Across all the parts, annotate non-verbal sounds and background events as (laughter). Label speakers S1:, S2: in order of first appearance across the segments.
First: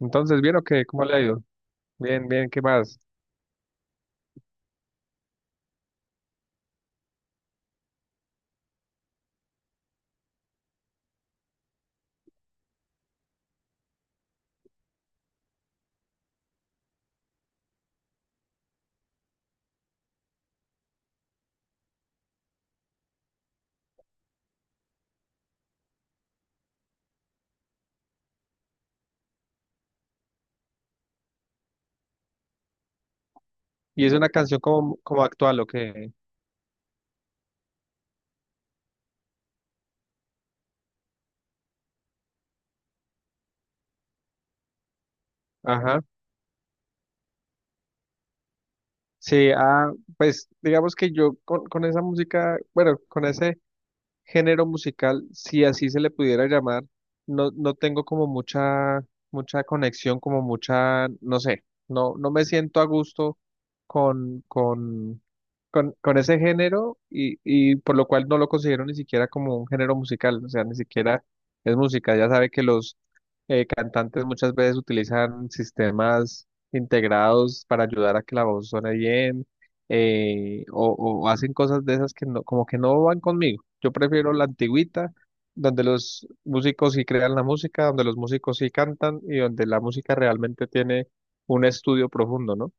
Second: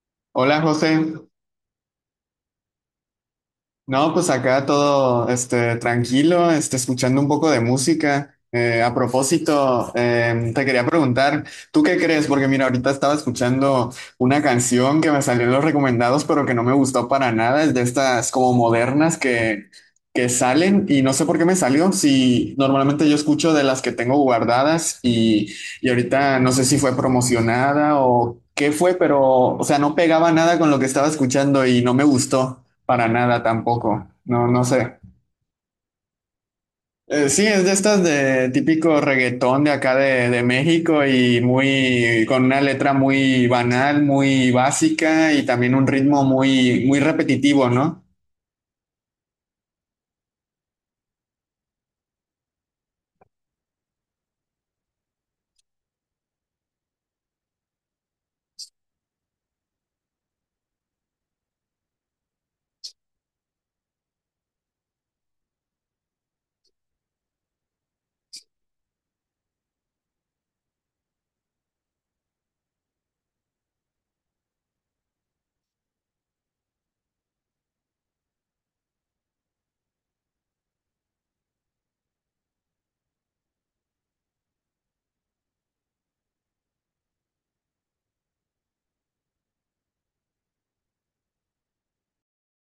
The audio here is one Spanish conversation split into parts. S1: Entonces, ¿bien
S2: Hola
S1: o qué?
S2: José,
S1: ¿Cómo le ha ido? Bien, bien, ¿qué más?
S2: no, pues acá todo tranquilo, escuchando un poco de música. A propósito, te quería preguntar, ¿tú qué crees? Porque mira, ahorita estaba escuchando una canción que me salió en los recomendados, pero que no me gustó para nada, es de estas como modernas que salen y no sé por qué me salió, si normalmente yo escucho de las que tengo guardadas y ahorita no sé si fue promocionada o qué fue, pero o sea, no pegaba nada con lo que estaba escuchando y no me gustó. Para nada
S1: Y
S2: tampoco,
S1: es una
S2: no,
S1: canción
S2: no
S1: como,
S2: sé.
S1: actual, ¿o qué?
S2: Sí, es de estas de típico reggaetón de acá de México y muy con una letra muy banal, muy básica y también un
S1: Ajá.
S2: ritmo muy repetitivo, ¿no?
S1: Sí, ah, pues digamos que yo con, esa música, bueno, con ese género musical, si así se le pudiera llamar, no, no tengo como mucha, conexión, como mucha, no sé, no, no me siento a gusto con, con, con ese género y, por lo cual no lo considero ni siquiera como un género musical, o sea, ni siquiera es música, ya sabe que los cantantes muchas veces utilizan sistemas integrados para ayudar a que la voz suene bien. O, hacen cosas de esas que no, como que no van conmigo. Yo prefiero la antigüita, donde los músicos sí crean la música, donde los músicos sí cantan y donde la música realmente tiene un estudio profundo, ¿no?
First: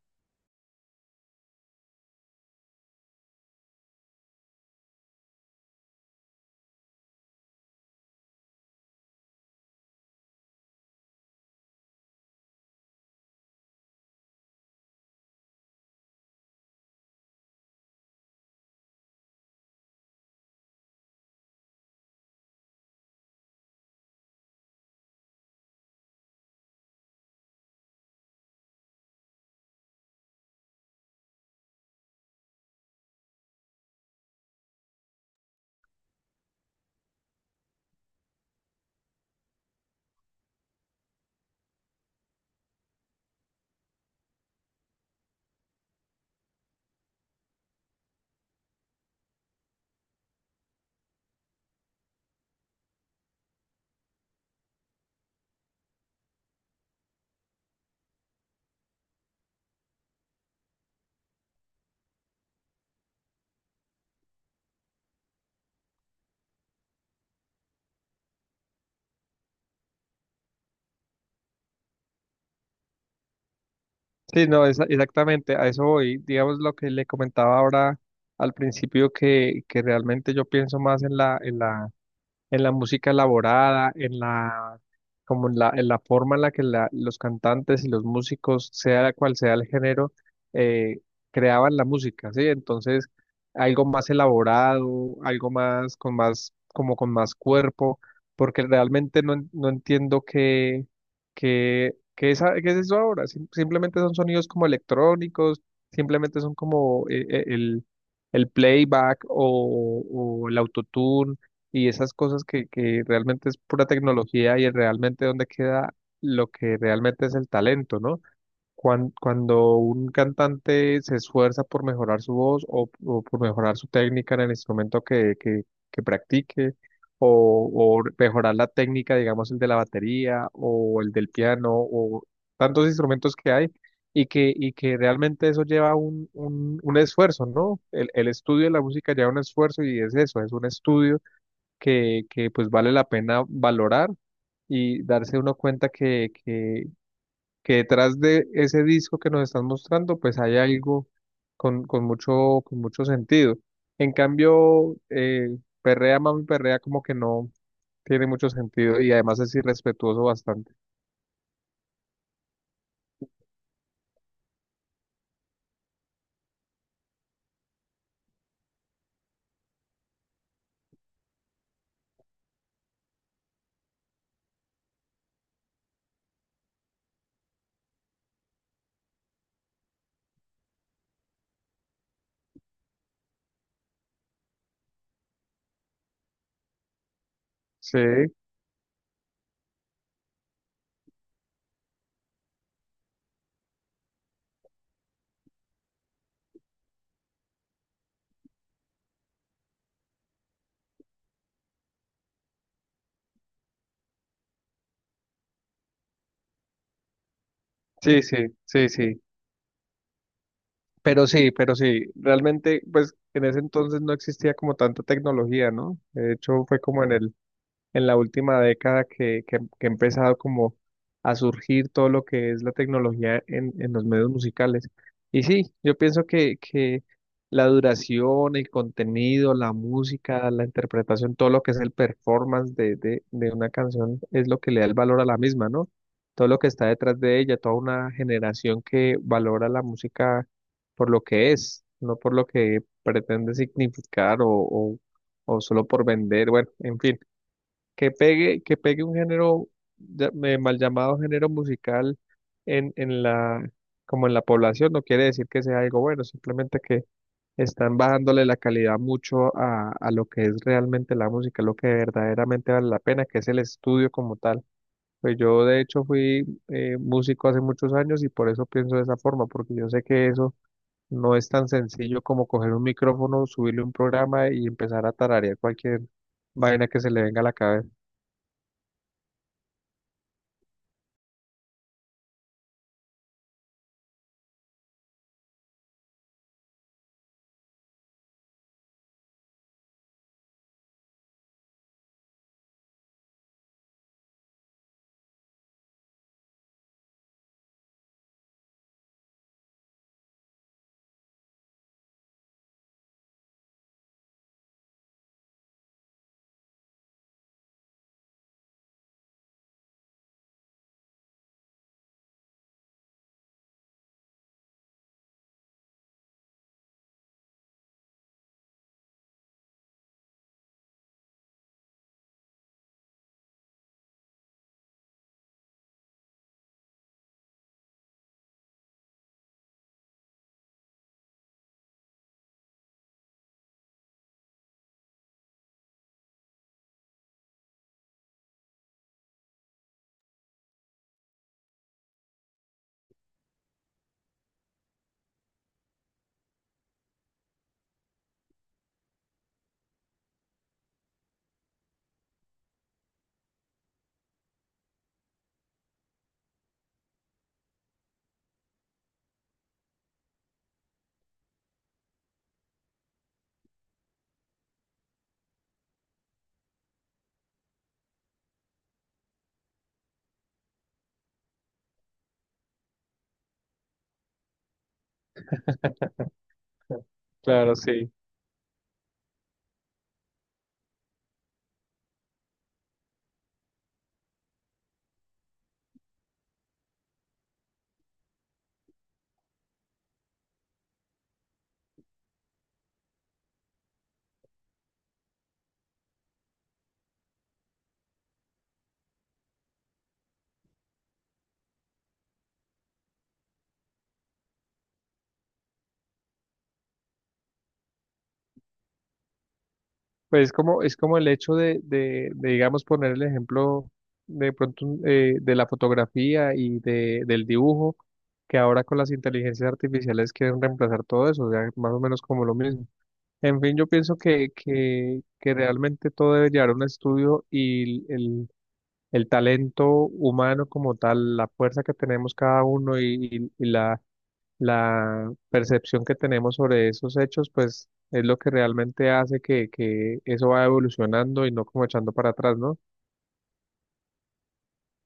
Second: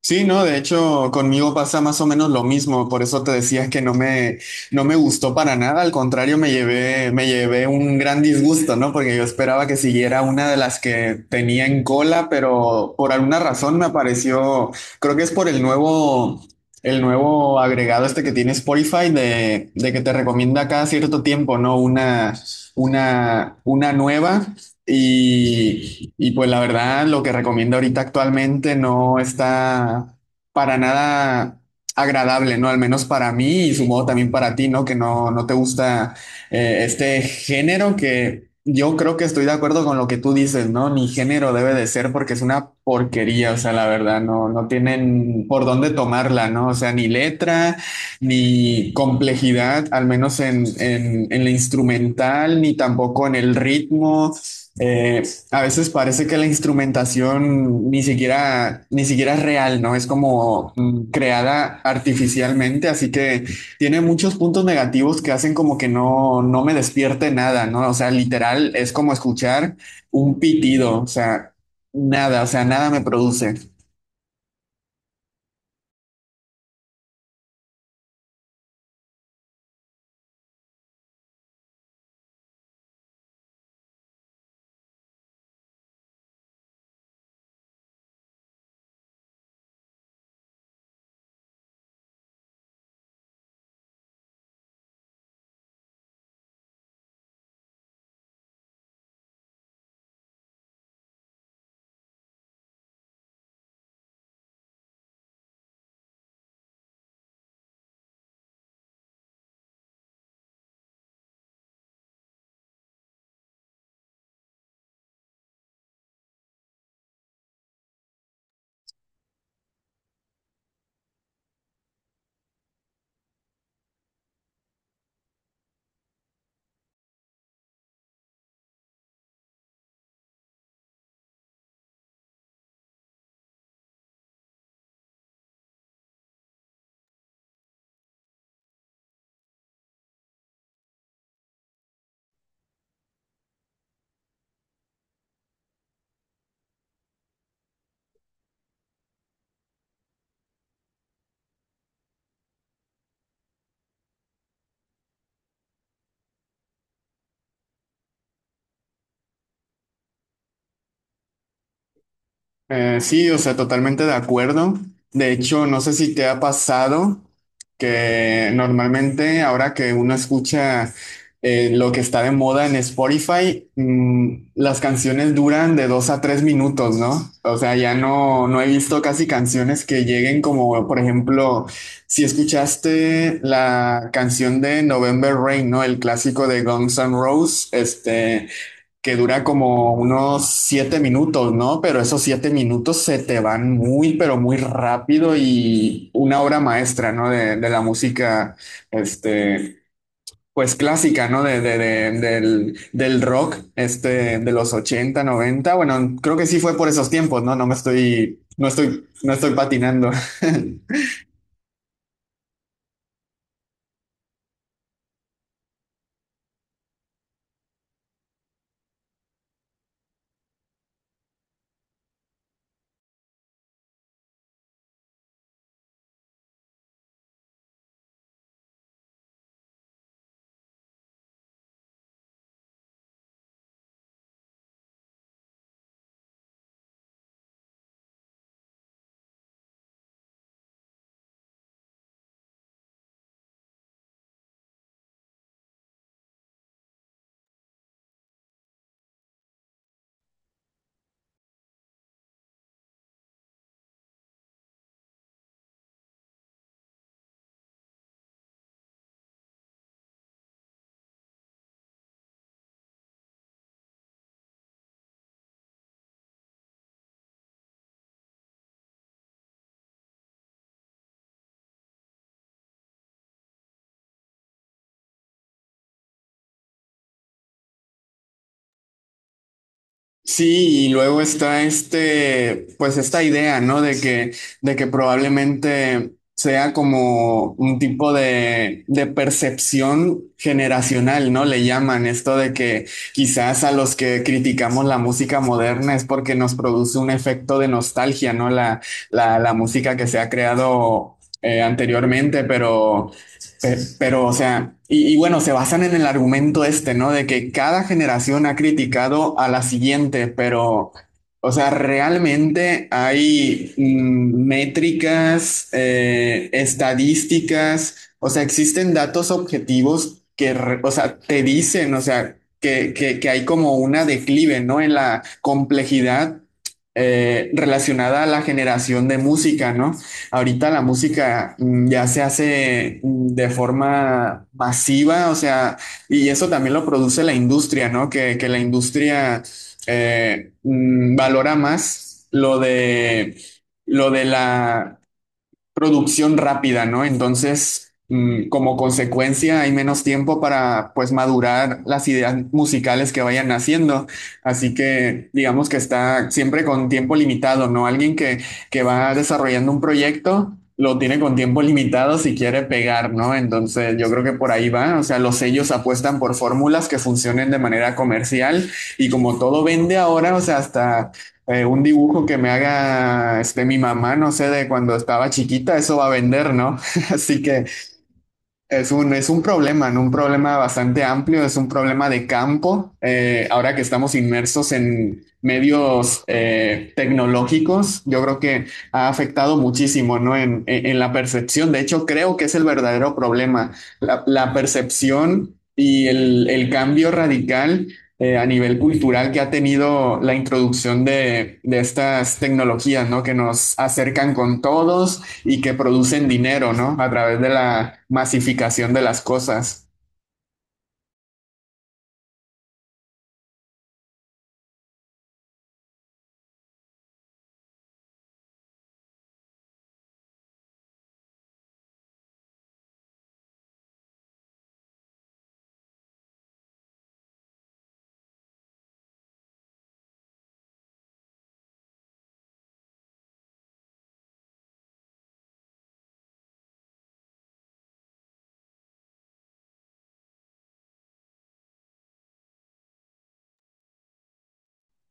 S2: Sí, no, de hecho, conmigo pasa más o menos lo mismo, por eso te decía que no me gustó para nada, al contrario, me llevé un gran disgusto, ¿no? Porque yo esperaba que siguiera una de las que tenía en cola, pero por alguna razón me apareció, creo que es por el nuevo agregado este que tiene Spotify de que te recomienda cada cierto tiempo, ¿no? Una nueva. Y pues la verdad, lo que recomiendo ahorita actualmente no está para nada agradable, ¿no? Al menos para mí y supongo también para ti, ¿no? Que no, no te gusta este género que yo creo que estoy de acuerdo con lo que tú dices, ¿no? Ni género debe de ser porque es una porquería, o sea, la verdad, no, no tienen por dónde tomarla, ¿no? O sea, ni letra ni complejidad, al menos en la instrumental, ni tampoco en el ritmo, eh, a veces parece que la instrumentación ni siquiera es real, ¿no? Es como creada artificialmente, así que tiene muchos puntos negativos que hacen como que no, no me despierte nada, ¿no? O sea, literal es como escuchar un pitido, o sea, nada me produce.
S1: Sí, no, exactamente, a eso voy. Digamos lo que le comentaba ahora al principio, que realmente yo pienso más en la, en la música elaborada, en la, como en la forma en la que los cantantes y los músicos, sea cual sea el género, eh, creaban la música, ¿sí? Entonces, algo más elaborado, algo más, con más, como con más cuerpo, porque realmente no, no entiendo qué, qué es, qué es eso ahora. Simplemente son sonidos como electrónicos, simplemente son como el playback o, el autotune y esas cosas que, realmente es pura tecnología y es realmente donde queda lo que realmente es el talento, ¿no? Cuando, un cantante se esfuerza por mejorar su voz o, por mejorar su técnica en el instrumento que practique, o, mejorar la técnica, digamos, el de la batería o el del piano o tantos instrumentos que hay. Y que realmente eso lleva un esfuerzo, ¿no? El, estudio de la música lleva un esfuerzo y es eso, es un estudio que, pues vale la pena valorar y darse uno cuenta que detrás de ese disco que nos están mostrando, pues hay algo con, con mucho sentido. En cambio, Perrea Mami Perrea como que no tiene mucho sentido y además es irrespetuoso bastante.
S2: Sí, o sea, totalmente de acuerdo. De hecho, no sé si te ha pasado que normalmente ahora que uno escucha lo que está de moda en Spotify, las canciones duran de 2 a 3 minutos, ¿no? O sea, ya no, no he visto casi canciones que lleguen como, por ejemplo, si escuchaste la canción de November Rain, ¿no? El clásico de Guns N' Roses,
S1: Sí,
S2: que dura como unos 7 minutos, ¿no? Pero esos 7 minutos se te van muy, pero muy rápido y una obra maestra, ¿no? De la música, este, pues clásica, ¿no? Del rock, de los 80 90. Bueno, creo que sí fue por esos tiempos, ¿no? No me
S1: sí, sí,
S2: estoy, no
S1: sí,
S2: estoy,
S1: sí.
S2: no estoy patinando. (laughs)
S1: Pero sí, pero sí, realmente, pues en ese entonces no existía como tanta tecnología, ¿no? De hecho, fue como en el en la última década que ha empezado como a surgir todo lo que es la tecnología en, los medios musicales. Y sí, yo pienso que, la duración, el contenido, la música, la interpretación, todo lo que es el performance de, de una canción es lo que le da el valor a la misma, ¿no? Todo lo que está detrás de ella, toda una generación que valora la música por lo que es, no por lo que pretende significar o, o solo por vender, bueno, en fin que pegue un género mal llamado género musical en la, como en la población, no quiere decir que sea algo bueno, simplemente que están bajándole la calidad mucho a, lo que es realmente la música, lo que verdaderamente vale la pena, que es el estudio como tal. Pues yo de hecho fui músico hace muchos años y por eso pienso de esa forma, porque yo sé que eso no es tan sencillo como coger un micrófono, subirle un programa y empezar a tararear cualquier vaina que se le venga a la cabeza.
S2: Sí, y luego está pues esta idea, ¿no? De que probablemente sea como un tipo de percepción generacional, ¿no? Le llaman esto de que quizás a los que criticamos la música moderna es porque nos produce un efecto de nostalgia, ¿no? La música que se ha creado anteriormente, pero, o sea, bueno, se basan en el argumento este, ¿no? De que cada generación ha criticado a la siguiente, pero, o sea, realmente hay métricas, estadísticas, o sea, existen datos objetivos o sea, te dicen, o sea, que hay como una declive, ¿no? En la complejidad relacionada a la generación de música, ¿no? Ahorita la música ya se hace de forma masiva, o sea, y eso también lo produce la industria, ¿no? Que la industria valora más lo de la, producción rápida, ¿no? Entonces, como consecuencia, hay menos tiempo para, pues, madurar las ideas musicales que vayan naciendo. Así que, digamos que está siempre con tiempo limitado, ¿no? Alguien que va desarrollando un proyecto. Lo tiene con tiempo limitado si quiere pegar, ¿no? Entonces yo creo que por ahí va. O sea, los sellos apuestan por fórmulas que funcionen de manera comercial y como todo vende ahora, o sea, hasta un dibujo que me haga mi mamá, no sé, de cuando estaba chiquita, eso va a vender, ¿no? (laughs) Así que
S1: Claro, sí.
S2: es un problema, ¿no? Un problema bastante amplio, es un problema de campo. Ahora que estamos inmersos en medios tecnológicos, yo creo que ha afectado muchísimo, ¿no? En la percepción. De hecho, creo que es el verdadero problema, la percepción y el cambio radical a nivel cultural que ha tenido la introducción de estas tecnologías, ¿no? Que nos acercan con todos y que producen dinero, ¿no? A través de la masificación de las cosas.
S1: Pues es como el hecho de, digamos, poner el ejemplo de pronto de la fotografía y de, del dibujo, que ahora con las inteligencias artificiales quieren reemplazar todo eso, o sea, más o menos como lo mismo. En fin, yo pienso que, realmente todo debe llevar a un estudio y el, talento humano como tal, la fuerza que tenemos cada uno y la La percepción que tenemos sobre esos hechos, pues es lo que realmente hace que eso va evolucionando y no como echando para atrás, ¿no?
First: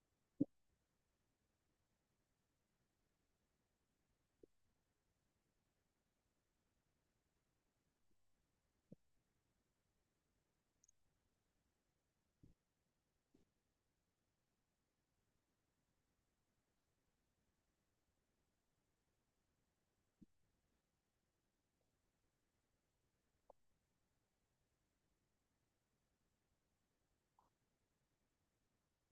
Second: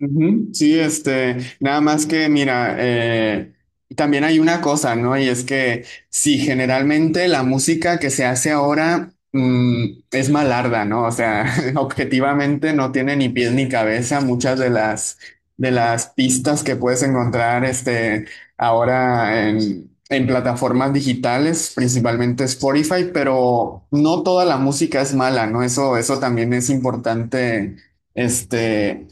S2: Ujú. Sí, este, nada más que mira, también hay una cosa, ¿no? Y es que sí, generalmente la música que se hace ahora es malarda, ¿no? O sea, (laughs) objetivamente no tiene ni pies ni cabeza muchas de las pistas que puedes encontrar, ahora en plataformas digitales, principalmente Spotify, pero no toda la música es mala, ¿no? Eso también es importante este,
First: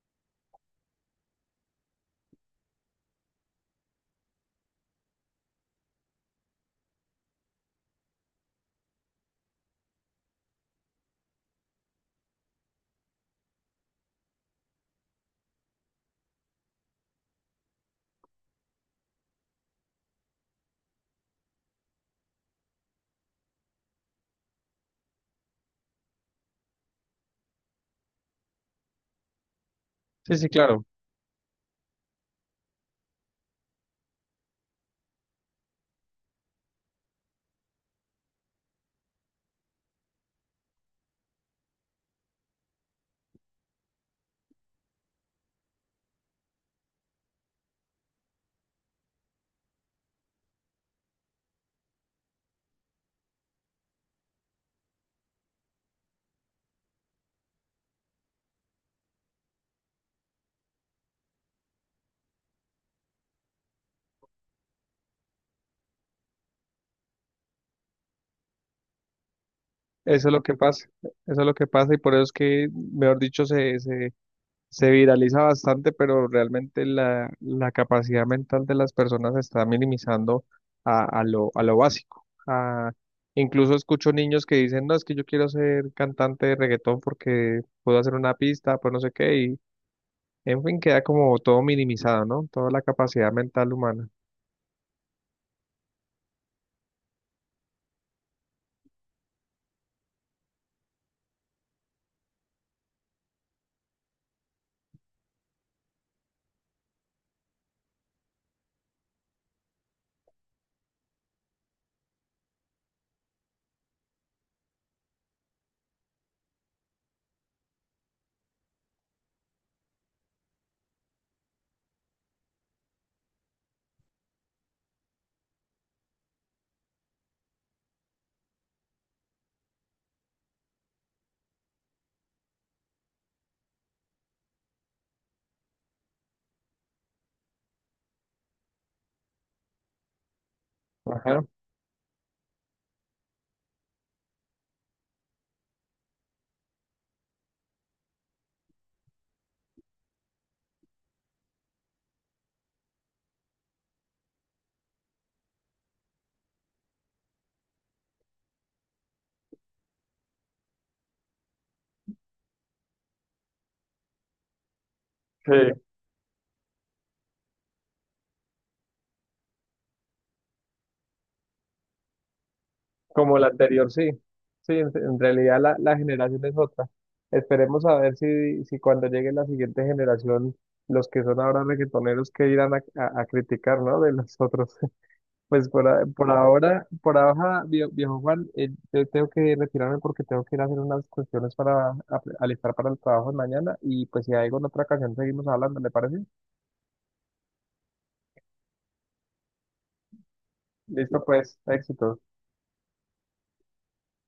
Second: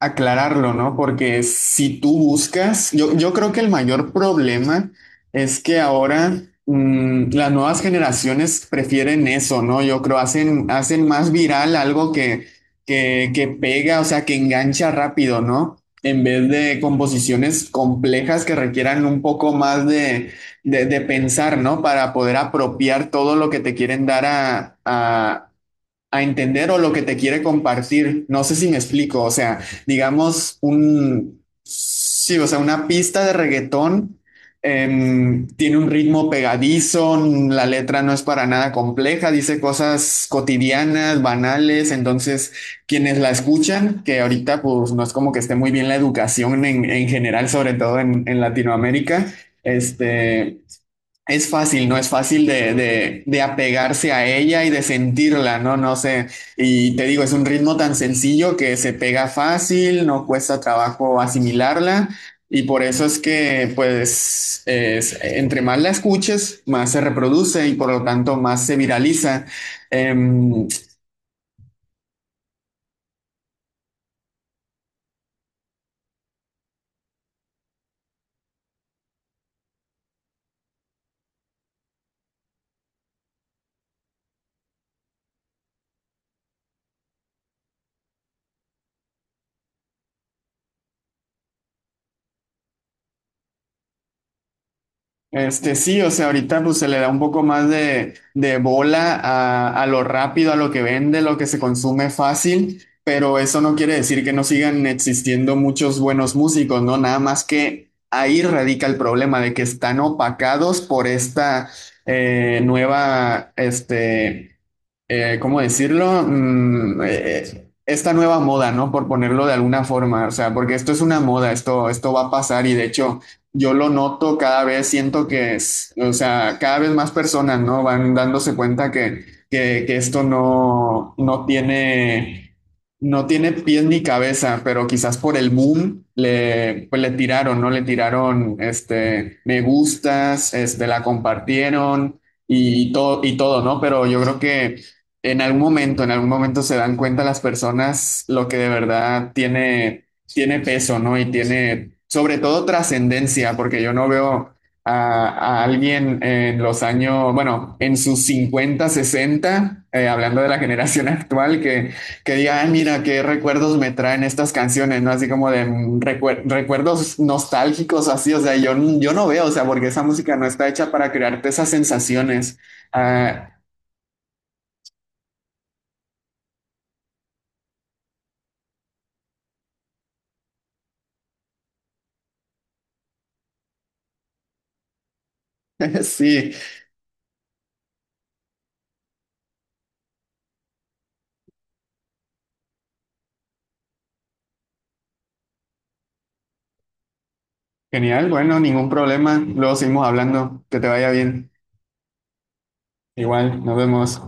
S2: aclararlo, ¿no? Porque si tú buscas, yo creo que el mayor problema es que ahora las nuevas generaciones prefieren eso, ¿no? Yo creo, hacen más viral algo que pega, o sea, que engancha rápido, ¿no? En vez de composiciones complejas que requieran un poco más de pensar, ¿no? Para poder apropiar todo lo que te quieren dar a entender o lo que te quiere compartir. No sé si me explico, o sea,
S1: Sí, sí,
S2: digamos
S1: claro.
S2: un, sí, o sea, una pista de reggaetón tiene un ritmo pegadizo, la letra no es para nada compleja, dice cosas cotidianas, banales, entonces quienes la escuchan, que ahorita pues no es como que esté muy bien la educación en general, sobre todo en Latinoamérica, este... Es fácil, ¿no? Es fácil de apegarse a ella y de sentirla, ¿no? No sé. Y te digo, es un ritmo tan sencillo que se pega fácil, no cuesta trabajo asimilarla. Y por eso es que, pues, entre más la escuches, más se reproduce y por lo tanto más se viraliza.
S1: Eso es lo que
S2: Em,
S1: pasa. Eso es lo que pasa y por eso es que, mejor dicho, se viraliza bastante, pero realmente la, capacidad mental de las personas se está minimizando a, a lo básico. Incluso escucho niños que dicen, no, es que yo quiero ser cantante de reggaetón porque puedo hacer una pista, pues no sé qué. En fin, queda como todo minimizado, ¿no? Toda la capacidad mental humana.
S2: Este sí, o sea, ahorita pues se le da un poco más de bola a lo rápido, a lo que vende, lo que se consume fácil, pero eso no quiere decir que no sigan existiendo muchos buenos músicos, ¿no? Nada más que ahí radica el problema de que están opacados por esta eh, nueva, este, ¿cómo decirlo? Esta nueva moda, ¿no? Por ponerlo de alguna forma, o sea, porque esto es una moda, esto va a pasar y de hecho yo lo noto cada vez, siento que es, o sea, cada vez más personas, ¿no? Van dándose cuenta que esto no tiene, no tiene pies ni cabeza, pero quizás por el boom le, pues le tiraron, ¿no? Le tiraron, me gustas, la
S1: Ajá.
S2: compartieron y todo, ¿no? Pero yo creo que en algún momento se dan cuenta las personas lo que de verdad tiene, tiene peso, ¿no? Y tiene, sobre todo, trascendencia, porque yo no veo a alguien en los años, bueno, en sus 50 60 hablando de la generación (laughs) actual, que diga, "Ay, mira, qué recuerdos me traen estas canciones, ¿no? Así como de
S1: Sí,
S2: recuerdos nostálgicos, así, o sea, yo no veo, o sea, porque esa música no está hecha para crearte esas sensaciones.
S1: como la
S2: Ah,
S1: anterior. Sí, sí, en, realidad la, generación es otra. Esperemos a ver si, si cuando llegue la siguiente generación, los que son ahora reggaetoneros, que irán a, a criticar, ¿no? De los otros. (laughs) Pues por,
S2: (laughs) Sí,
S1: por ahora, viejo Juan, yo tengo que retirarme porque tengo que ir a hacer unas cuestiones para alistar para el trabajo de mañana y pues si hay alguna otra ocasión seguimos hablando, ¿le parece?
S2: genial, bueno, ningún problema. Luego seguimos hablando. Que te vaya
S1: Listo,
S2: bien.
S1: pues, éxitos.
S2: Igual, nos vemos.